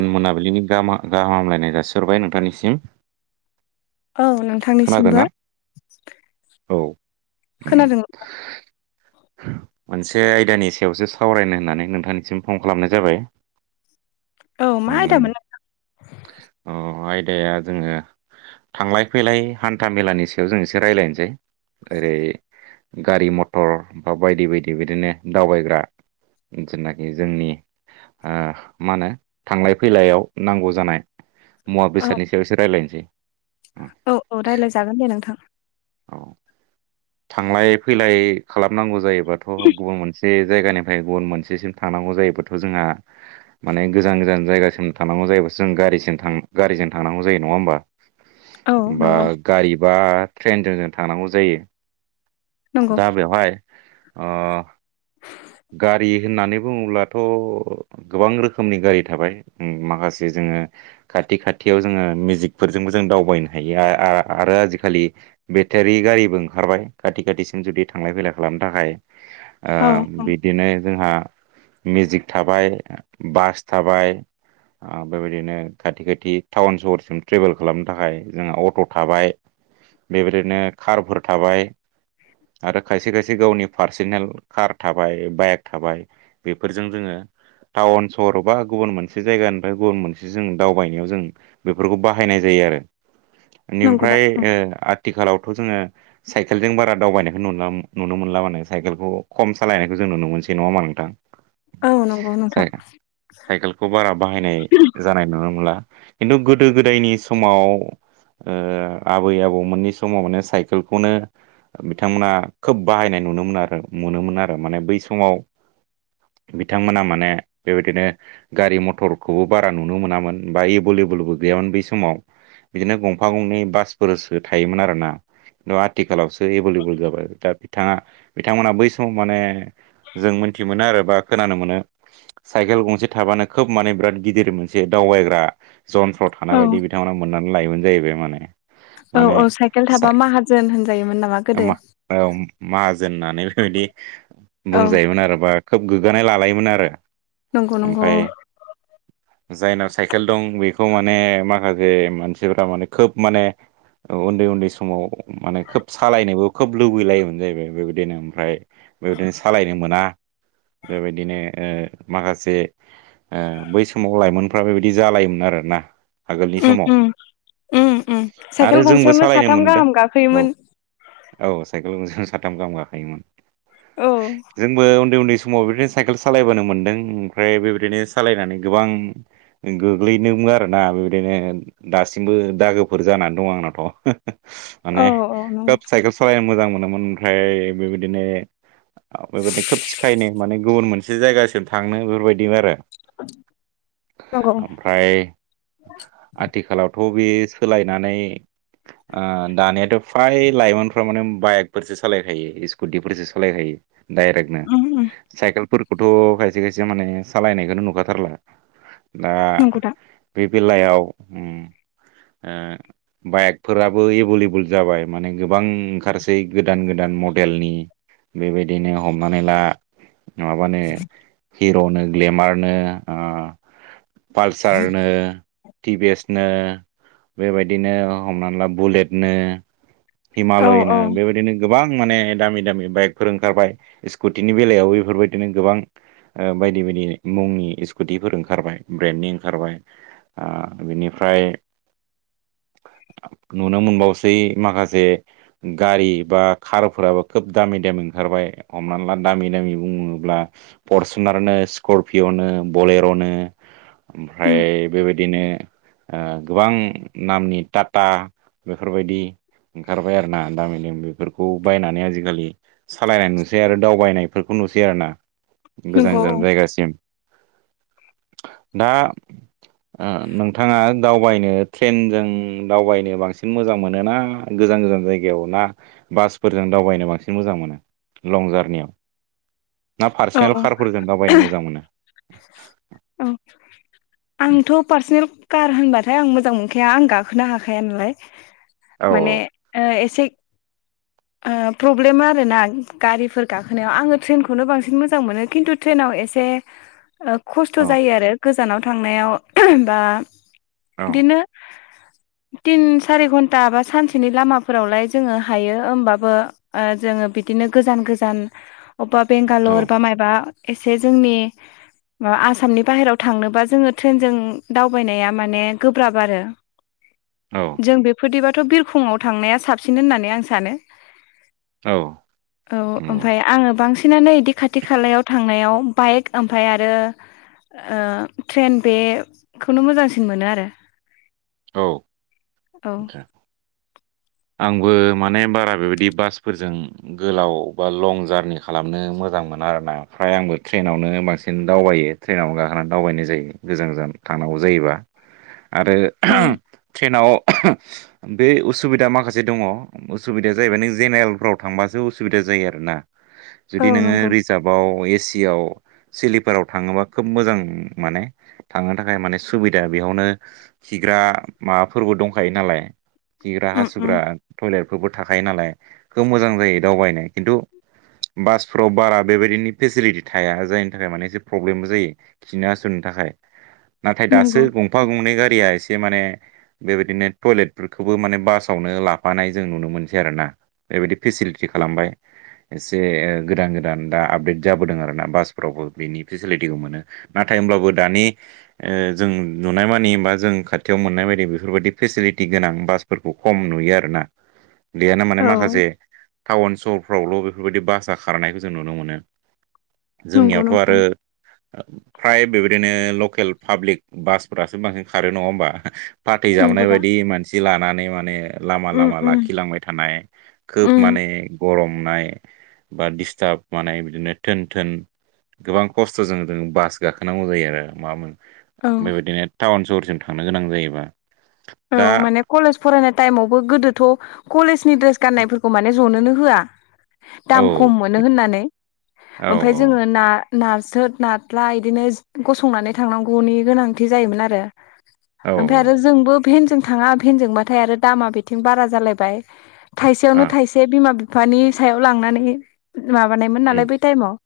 मोन मोनाबिलिनि गाहाम गाहामलायनाय जासिहरबाय नोंथांनिसिम औ नों। खोनादों ना औ। खोनादों। [inaudible] मोनसे आयदानि सायावसो सावरायनो होननानै नोंथांनिसिम फन खालामनाय जाबाय। औ मा उम। आयदामोन अ आयदाया जोङो थांलाय। फैलाय हान्था मेलानि सायाव जों एसे रायज्लायनोसै ओरै। गारि मथर बा बायदि बायदि बिदिनो दावबायग्रा। जनाखि जोंनि। ओ मा होनो थांलाय फैलायाव नांगौ जानाय मुवा औ बेसादनि सायाव एसो रायज्लायनोसै। औ औ रायज्लायजागोन दे नोंथां। औ थांलाय फैलाय खालामनांगौ जायोबाथ' गुबुन मोनसे। जे जायगानिफ्राय गुबुन मोनसेसिम थांनांगौ जायोबथ' जोंहा। माने गोजान गोजान जायगासिम थांनांगौ जायोबासो जों गारिजों थांनांगौ जायो नङा होमबा। औ बा नंगौ गारि बा ट्रेनजों जों थांनांगौ जायो। नंगौ दा बेवहाय अ। गारि होननानै बुङोब्लाथ'। गोबां रोखोमनि गारि थाबाय उम माखासे जोङो। खाथि खाथियाव जोङो मेजिकफोरजोंबो जों दावबायनो हायो आ आ आरो आजिखालि। बेटारि गारिबो ओंखारबाय खाथि खाथिसिम जुदि थांलाय फैलाय खालामनो थाखाय। ओ औ औ। बिदिनो जोंहा मेजिक थाबाय बास थाबाय। बेबायदिनो खाथि खाथि टाउन सहरसिम ट्रेभेल खालामनो थाखाय जोंहा अट' थाबाय। बेबादिनो कारफोर थाबाय आरो खायसे खायसे गावनि पार्सेनेल कार थाबाय बाइक थाबाय बेफोरजों जोङो टाउन सहर बा गुबुन मोनसे जायगानिफ्राय गुबुन मोनसे जों दावबायनायाव जों बेफोरखौ बाहायनाय जायो आरो नंगौ दा बेनिफ्राय औ ओ आ। आथिखालावथ' जोङो साइकेलजों बारा दावबायनायखौ नुन नुनो मोनला माने साइकेलखौ खम सालायनायखौ जों नुनो मोनसै नङा होनबा नोंथां। औ नंगौ नोंथां साइ साइकेलखौ बारा बाहायनाय। जानाय नुनो मोनला खिन्थु गोदो गोदायनि समाव। ओ आबै आबौमोननि समावनो साइकेलखौनो। बिथांमोना खोब बाहायनाय नुनो मोनो आरो नुनोमोन आरो माने बै समाव। बिथांमोना माने बेबायदिनो। गारि मथरखौबो बारा नुनो मोनामोन बा एभेलेबोलबो गैयामोन बै समाव। बिदिनो गंफा गंनै बासफोरसो थायोमोन आरोना। आथिखालावसो एभेलेबल जाबाय दा बिथाङा बिथांमोना बै। बे समाव माने जों मोनथि मोनो आरो बा खोनानो मोनो। साइकेल गंसे थाबानो खोब माने बिराद गिदिर मोनसे दावबायग्रा जन्थ्र औ माबायदि बिथांमोना मोननानै लायोमोन जाहैबाय माने औ माने औ साइकेल थाबा जाय माहाजोन होनजायोमोन नामा गोदो मा औ माहाजोन होननानै बेफोरबायदि औ बुंजायोमोन आरो बा खोब गोग्गानाय लालायोमोन आरो। नंगौ नंगौ ओमफाय औ जायनाव साइकेल दं बेखौ माने माखासे मानसिफ्रा माने खोब माने औ उन्दै उन्दै समाव माने खोब सालायनोबो खोब लुगैलायोमोन जाहैबाय बेबायदिनो। ओमफ्राय बेबायदिनो सालायनो मोना बेबायदिनो ओ माखासे। ओ बै समाव लाइमोनफ्रा बेबायदि जालायोमोन आरोना। आगोलनि उम समाव। उम उम उम साइकेल आरो जोंबो गंसेयावनो सालायनो साथाम मोनदों गाहाम गाखोयोमोन औ। औ साइकेल गंसेयावनो साथाम गाहाम गाखोयोमोन। औ जोंबो उन्दै उन्दै समाव बिदिनो साइकेल सालायबोनो मोनदों ओमफ्राय बेबायदिनो सालायनानै गोबां गोग्लैदोंबो आरोना बेबायदिनो दासिमबो दागोफोर जानानै दं आंनाथ'। औ माने औ नंगौ खोब साइकेल सलायनो मोजां मोनोमोन ओमफ्राय बेबाय दिनो बेबायदि खोब सिखायनो माने गुबुन मोनसे जायगासिम थांनो बेफोरबायदिमोन आरो। नंगौ। ओमफ्राय आथिखालावथ' बे सोलायनानै ओ दानियाथ' फ्राय लाइमोनफ्रा माने बाइकफोरसो सालायखायो। इस गुदिफोरसो सालायखायो डाइरेक्टनो। उम उम साइकेलफोरखौथ' खायसे खायसे माने सालायनायखोनो नुखाथारला। दा नंगौ दा बे बेलायाव उम। ओ बाइकफोराबो एबुलेबुल जाबाय माने गोबां ओंखारसै गोदान गोदान म नि बेबायदिनो हमनानै ला माबानो हिर'नो ग्लेमारनो ओ पालसारनो। टिभिएसनो बेबायदिनो हमना ला बुलेटनो। औ औ हिमालयनो बेबायदिनो गोबां माने दामि दामि बाइकफोर ओंखारबाय स्कुटिनि बेलायावबो इफोरबायदिनो गोबां। ओ बायदि बायदि मुंनि स्कुटिफोर ओंखारबाय ब्रेन्डनि ओंखारबाय। ओ बिनिफ्राय नुनो मोनबावसै माखासे गारि बा कार फोराबो खोब दामि दामि ओंखारबाय‌। हमनानै ला दामि दामि बुङोब्ला फरसुनारनो स्करपिय'नो बलेर'नो। उम ओमफ्राय बेबायदिनो ओ गोबां नामनि टाटा बेफोरबायदि ओंखारबाय आरोना। दामि दामि बेफोरखौ बायनानै आजिखालि सालायनाय नुसै आरो दावबायनायफोरखौ नुसै आरोना। गोजान नंगौ औ गोजान जायगासिम। दा ओ नोंथाङा दावबायनो ट्रेनजों दावबायनो बांसिन मोजां मोनो ना गोजान गोजान जायगायाव ना बास फोरजों दावबायनो बांसिन मोजां मोनो लं जार्नियाव? ना पार्सनेल औ कारफोरजों दावबायनो मोजां मोनो? औ आंथ' पार्सनेल कार होनबाथाय आं मोजां मोनखाया आं गाखोनो हाखाया नालाय। औ माने ओ एसे [inaudible] ओ‌ प्रब्लेम आरोना गारिफोर गाखोनायाव आङो ट्रेनखौनो बांसिन मोजां मोनो। खिन्थु ट्रेनाव एसे ओ खस्थ' औ जायो आरो गोजानाव थांनायाव बा औ बिदिनो [inaudible] तिन सारि घन्टा बा सानसेनि लामाफोरावलाय जोङो हायो होमबाबो जोङो बिदिनो गोजान गोजान अबेबा औ बेंगालर बा माबा एसे जोंनि मा आसाम आसामनि बाहेराव थांनोबा जोङो ट्रेनजों दावबायनाया माने गोब्राब आरो औ। जों बेफोरदिबाथ' बिरखंआव थांनाया साबसिन होननानै आं सानो। औ औ औ नंगौ ओमफ्राय आङो बांसिनानो इदि खाथि खालायाव थांनायाव बाइक ओमफ्राय आरो ओ ट्रेन बे खौनो मोजांसिन मोनो आरो। औ औ। आंबो माने बारा बेबायदि बासफोरजों गोलाव बा लं जारनि खालामनो मोजां मोना आरोना फ्राय आंबो ट्रेनावनो बांसिन दावबायो। ट्रेनाव गाखोनानै दावबायनाय जायो गोजान गोजान थांनांगौ जायोबा। आरो औ ओहम ट्रेनाव अह बे उसुबिदा माखासे माखासे दङ उसुबिदा जायोबा नों जेनेरेलफ्राव थांबासो उसुबिदा जायो आरोना औ जुदि नोङो नंगौ रिजार्भआव एसियाव सिलिपाराव थाङोबा खोब मोजां माने थांनो थाखाय माने सुबिदा बेयावनो खिग्रा माबाफोरबो दंखायो नालाय खिग्रा उम उम हासुग्रा टयलेटफोरबो थाखायो नालाय खोब मोजां जायो दावबायनो खिन्थु बासफोराव बारा बेबायदिनि फेसिलिटि थाया जायनि थाखाय माने एसे प्रब्लेमबो जायो। खिनो हासुनो थाखाय नाथाय दासो नंगौ गंफा गंनै गारिया एसे माने बेबायदिनो टयलेट फोरखौबो माने बास सावनो लाफानाय जों नुनो मोनसै आरोोना बेबायदि फेसिलिटि खालामबाय एसे गोदान गोदान दा आपदेट जाबोदों आरो ना बासफोरावबो बिनि फेसिलिटिखौ मोनो नाथाय होमब्लाबो दानि ओ जों नुनाय मानि बा जों खाथियाव मोननाय बायदि बेफोरबायदि फेसिलिटि गोनां बासफोरखौ खम नुयो आरो ना बेयानो माने औ माखासे टाउन सहर फ्रावल' बेफोरबायदि बासा खारनायखौ जों नुनो मोनो नंगौ जोंनियावथ' नोंथां आरो फ्राय बेबायदिनो लकेल पाब्लिक बासफोरासो बांसिन खारो नङा होमबा फाथै नंगौ जाबनाय दा बायदि मानसि लानानै माने लामा उम लामा उम लाखिलांबाय थानाय खोब उम माने गरमनाय बा दिष्टाब माने बिदिनो थोन थोन गोबां खस्थ' जों जों बास गाखोनांगौ जायो आरो मान औ बेबायदिनो टाउन सहरसिम थांनो गोनां जायोबा औ दा माने कलेज फरायनाय टाइमावबो गोदोथ' कलेजनि ड्रेस गान्नायफोरखौ माने जनोनो होआ औ दाम खम मोनो होननानै औ ओमफ्राय जोङो ना नाथ्रोद नाथ्रा बिदिनो गसंनानै थांनांगौनि गोनांथि जायोमोन आरो औ ओमफ्राय आरो जोंबो भेनजों थाङा भेनजोंबाथाय आरो दामा बिथिं बारा जालायबाय औ थाइसेयावनो ओ थाइसे बिमा बिफानि सायाव लांनानै माबानायमोन उम नालाय बै टाइमाव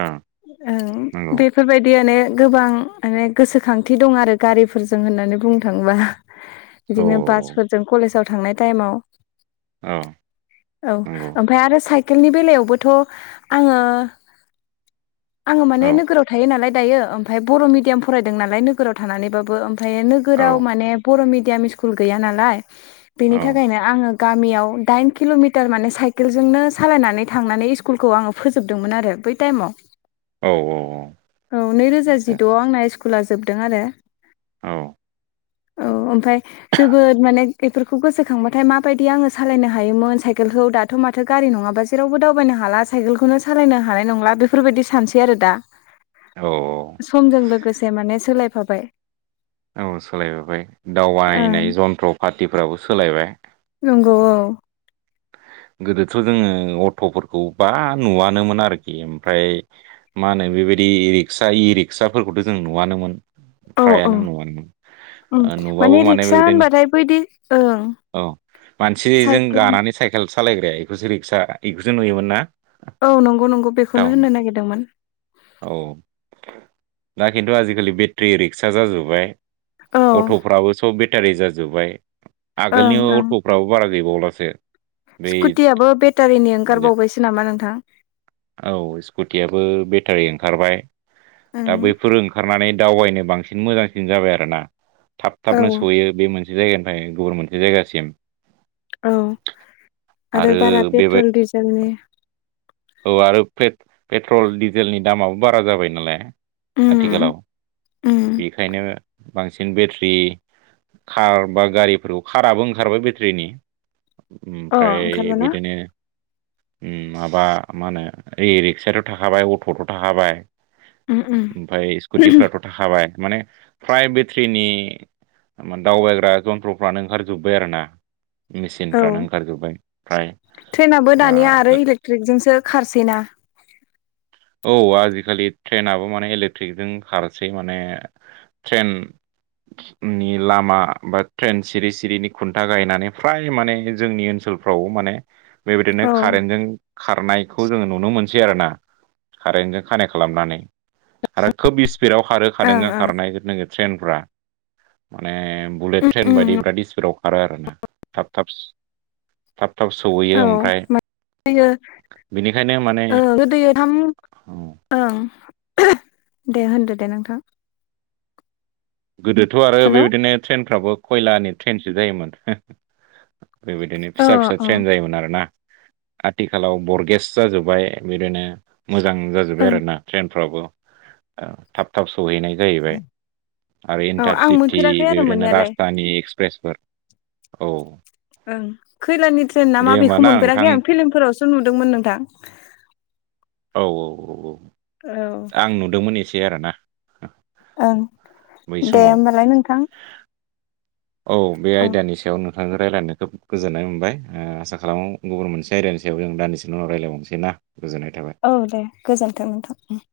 ओ ओं बे नंगौ बेफोरबायदि आने गोबां माने गोसोखांथि दं आरो गारिफोरजों होननानै बुं थांबा औ बिदिनो बासफोरजों कलेजाव थांनाय टाइमाव औ। औ नंगौ ओमफ्राय आरो साइकेलनि बेलायावबोथ' आङो आङो माने औ नोगोराव थायो नालाय दायो ओमफ्राय बर' मिडियाम फरायदों नालाय नोगोराव थानानैबाबो ओमफ्राय औ नोगोराव माने बर' मिडियाम स्कुल गैया नालाय बेनि औ थाखायनो आङो गामियाव दाइन किल'मिटार माने साइकेलजोंनो सालायनानै थांनानै इस कुलखौ आङो फोजोबदोंमोन आरो बै टाइमाव औ औ नैरोजा जिद'आव आंना स्कुला जोबदों आरो औ औ ओमफ्राय जोबोद माने बेफोरखौ गोसोखांबाथाय माबायदि आङो सालायनो हायोमोन साइकेलखौ दाथ' माथो गारि नङाबा जेरावबो दावबायनो हाला। साइकेलखौनो सालायनो हानाय नंला बेफोरबायदि सानसै आरो दा। औ समजों लोगोसे माने सोलायफाबाय औ सोलायबोबाय ओं दावबायनाय जन्थ्र पाथिफ्राबो सोलायबाय नंगौ औ गोदोथ' जोङो अट'फोरखौ बा नुवानोमोन आरोखि ओमफ्राय मा होनो बेबायदि रिक्सा इ रिक्साफोरखौथ' जों नुवानोमोन औ औ फ्रायानो [unintelligible] नुबाबो माने रिक्सा बेबायदिनो होनबाथाय बैदि ओं औ मानसिजों साइकेल गानानै साइकेल सालायग्राया बेखौसो रिक्सा बेखौसो नुयोमोन ना? औ नंगौ नंगौ बेखौनो टाउन होननो नागिरदोंमोन औ दा खिन्थु आजिखालि बेट्रि रिक्सा जाजोब्बाय औ अट'फ्राबो सब बेटारि जाजोब्बाय ओं आगोलनि ओं अट' फोराबो बारा गैबावलासो बै स्कुटियाबो बेटारिनि ओंखारबावबायसो नामा नोंथां? औ स्कुटियाबो बेटारि ओंखारबाय दा ओं बैफोर ओ ओखारनानै दावबायनो बांसिन मोजांसिन जाबाय आरोना थाब औ थाबनो सयो बे मोनसे जायगानिफ्राय गुबुन मोनसे जायगासिम औ आरो बारा पेट्रल डिजेलनि औ आरो पेट्रल डिजेलनि दामाबो बारा जाबाय नालाय उम आथिखालाव उम बेखायनो बांसिन बेट्रि खार बा गारिफोरखौ खाराबो ओंखारबाय बेट्रिनि अ ओमफ्राय ओंखारबायना बिदिनो माबा मा होनो ओ रिक्सायाथ' थाखाबाय अट'थ' थाखाबाय उम उम ओमफ्राय स्कुटिफ्राथ' थाखाबाय माने फ्राय बेट्रिनि माने दावबायग्रा जन्थ्रफ्रानो ओंखारजोब्बाय आरोना? औ मेसिनफ्रानो ओंखारजोब्बाय फ्राया ट्रेक जोंसो खारसैना औ आजिखालि ट्रेनाबो माने इलेक्ट्रिकजों खारसै माने ट्रेन नि लामा बा ट्रेन सिरि सिरिनि खुन्था गायनानै फ्राय माने जोंनि ओनसोल फाव माने बेबायदिनो औ कारेन्टजों खारनाय खौ जोङो नुनो मोनसै आरोोना कारेन्टजों कानेक्ट खालामनानै आरो खोब स्पिडआव खारो ओं खारादों ओं खारनाय नोगो ट्रेनफ्रा माने बुलेट उम ट्रेन बायदि उम बिराद स्पिडाव खारो आरोना थाब थाब थाब थाब सौहैयो ओमफ्राय यो बेनिखायनो माने गोदो थाम ओं दे होनदो दे नोंथां? गोदोथ' आरो हेल' बेबायदिनो ट्रेनफ्राबो खयलानि ट्रेनसो जायोमोन। बेबायदिनो अ फिसा फिसा अ ट्रेन जायोमोन आरोना? आथिखालाव बरगेस जाजोब्बाय बिदिनो मोजां जाजोब्बाय ओं आरोना ट्रेनफ्राबो थाब थाब सहैनाय जाहैबाय। आरो औ आं इन्टारसिटि मोनफेराखै आरो बेबायदिनो मोननायालाय राजथानि एक्सप्रेसफोर औ ओं खैलानि ट्रेेन ना दे मा होमबा बेखौ नोंथां मोनफेराखै आं फिल्मफोरावसो नुदोंमोन नोंथां? औ औ औ औ औ आं नुदोंमोन एसे आरोना? ओं बै दे समाव होमबालाय नोंथां औ बे आयदानि सायाव नु आखजों रायजलायनो खोब गोजोन्नाय मोनबाय आसा खालामो गुबुन मोनसे आयिानि सायाव जों दानसे उनाव रायजलायबनोसै ना गोजोननाय थाबाय औ दे गोजोन्थों नोंथां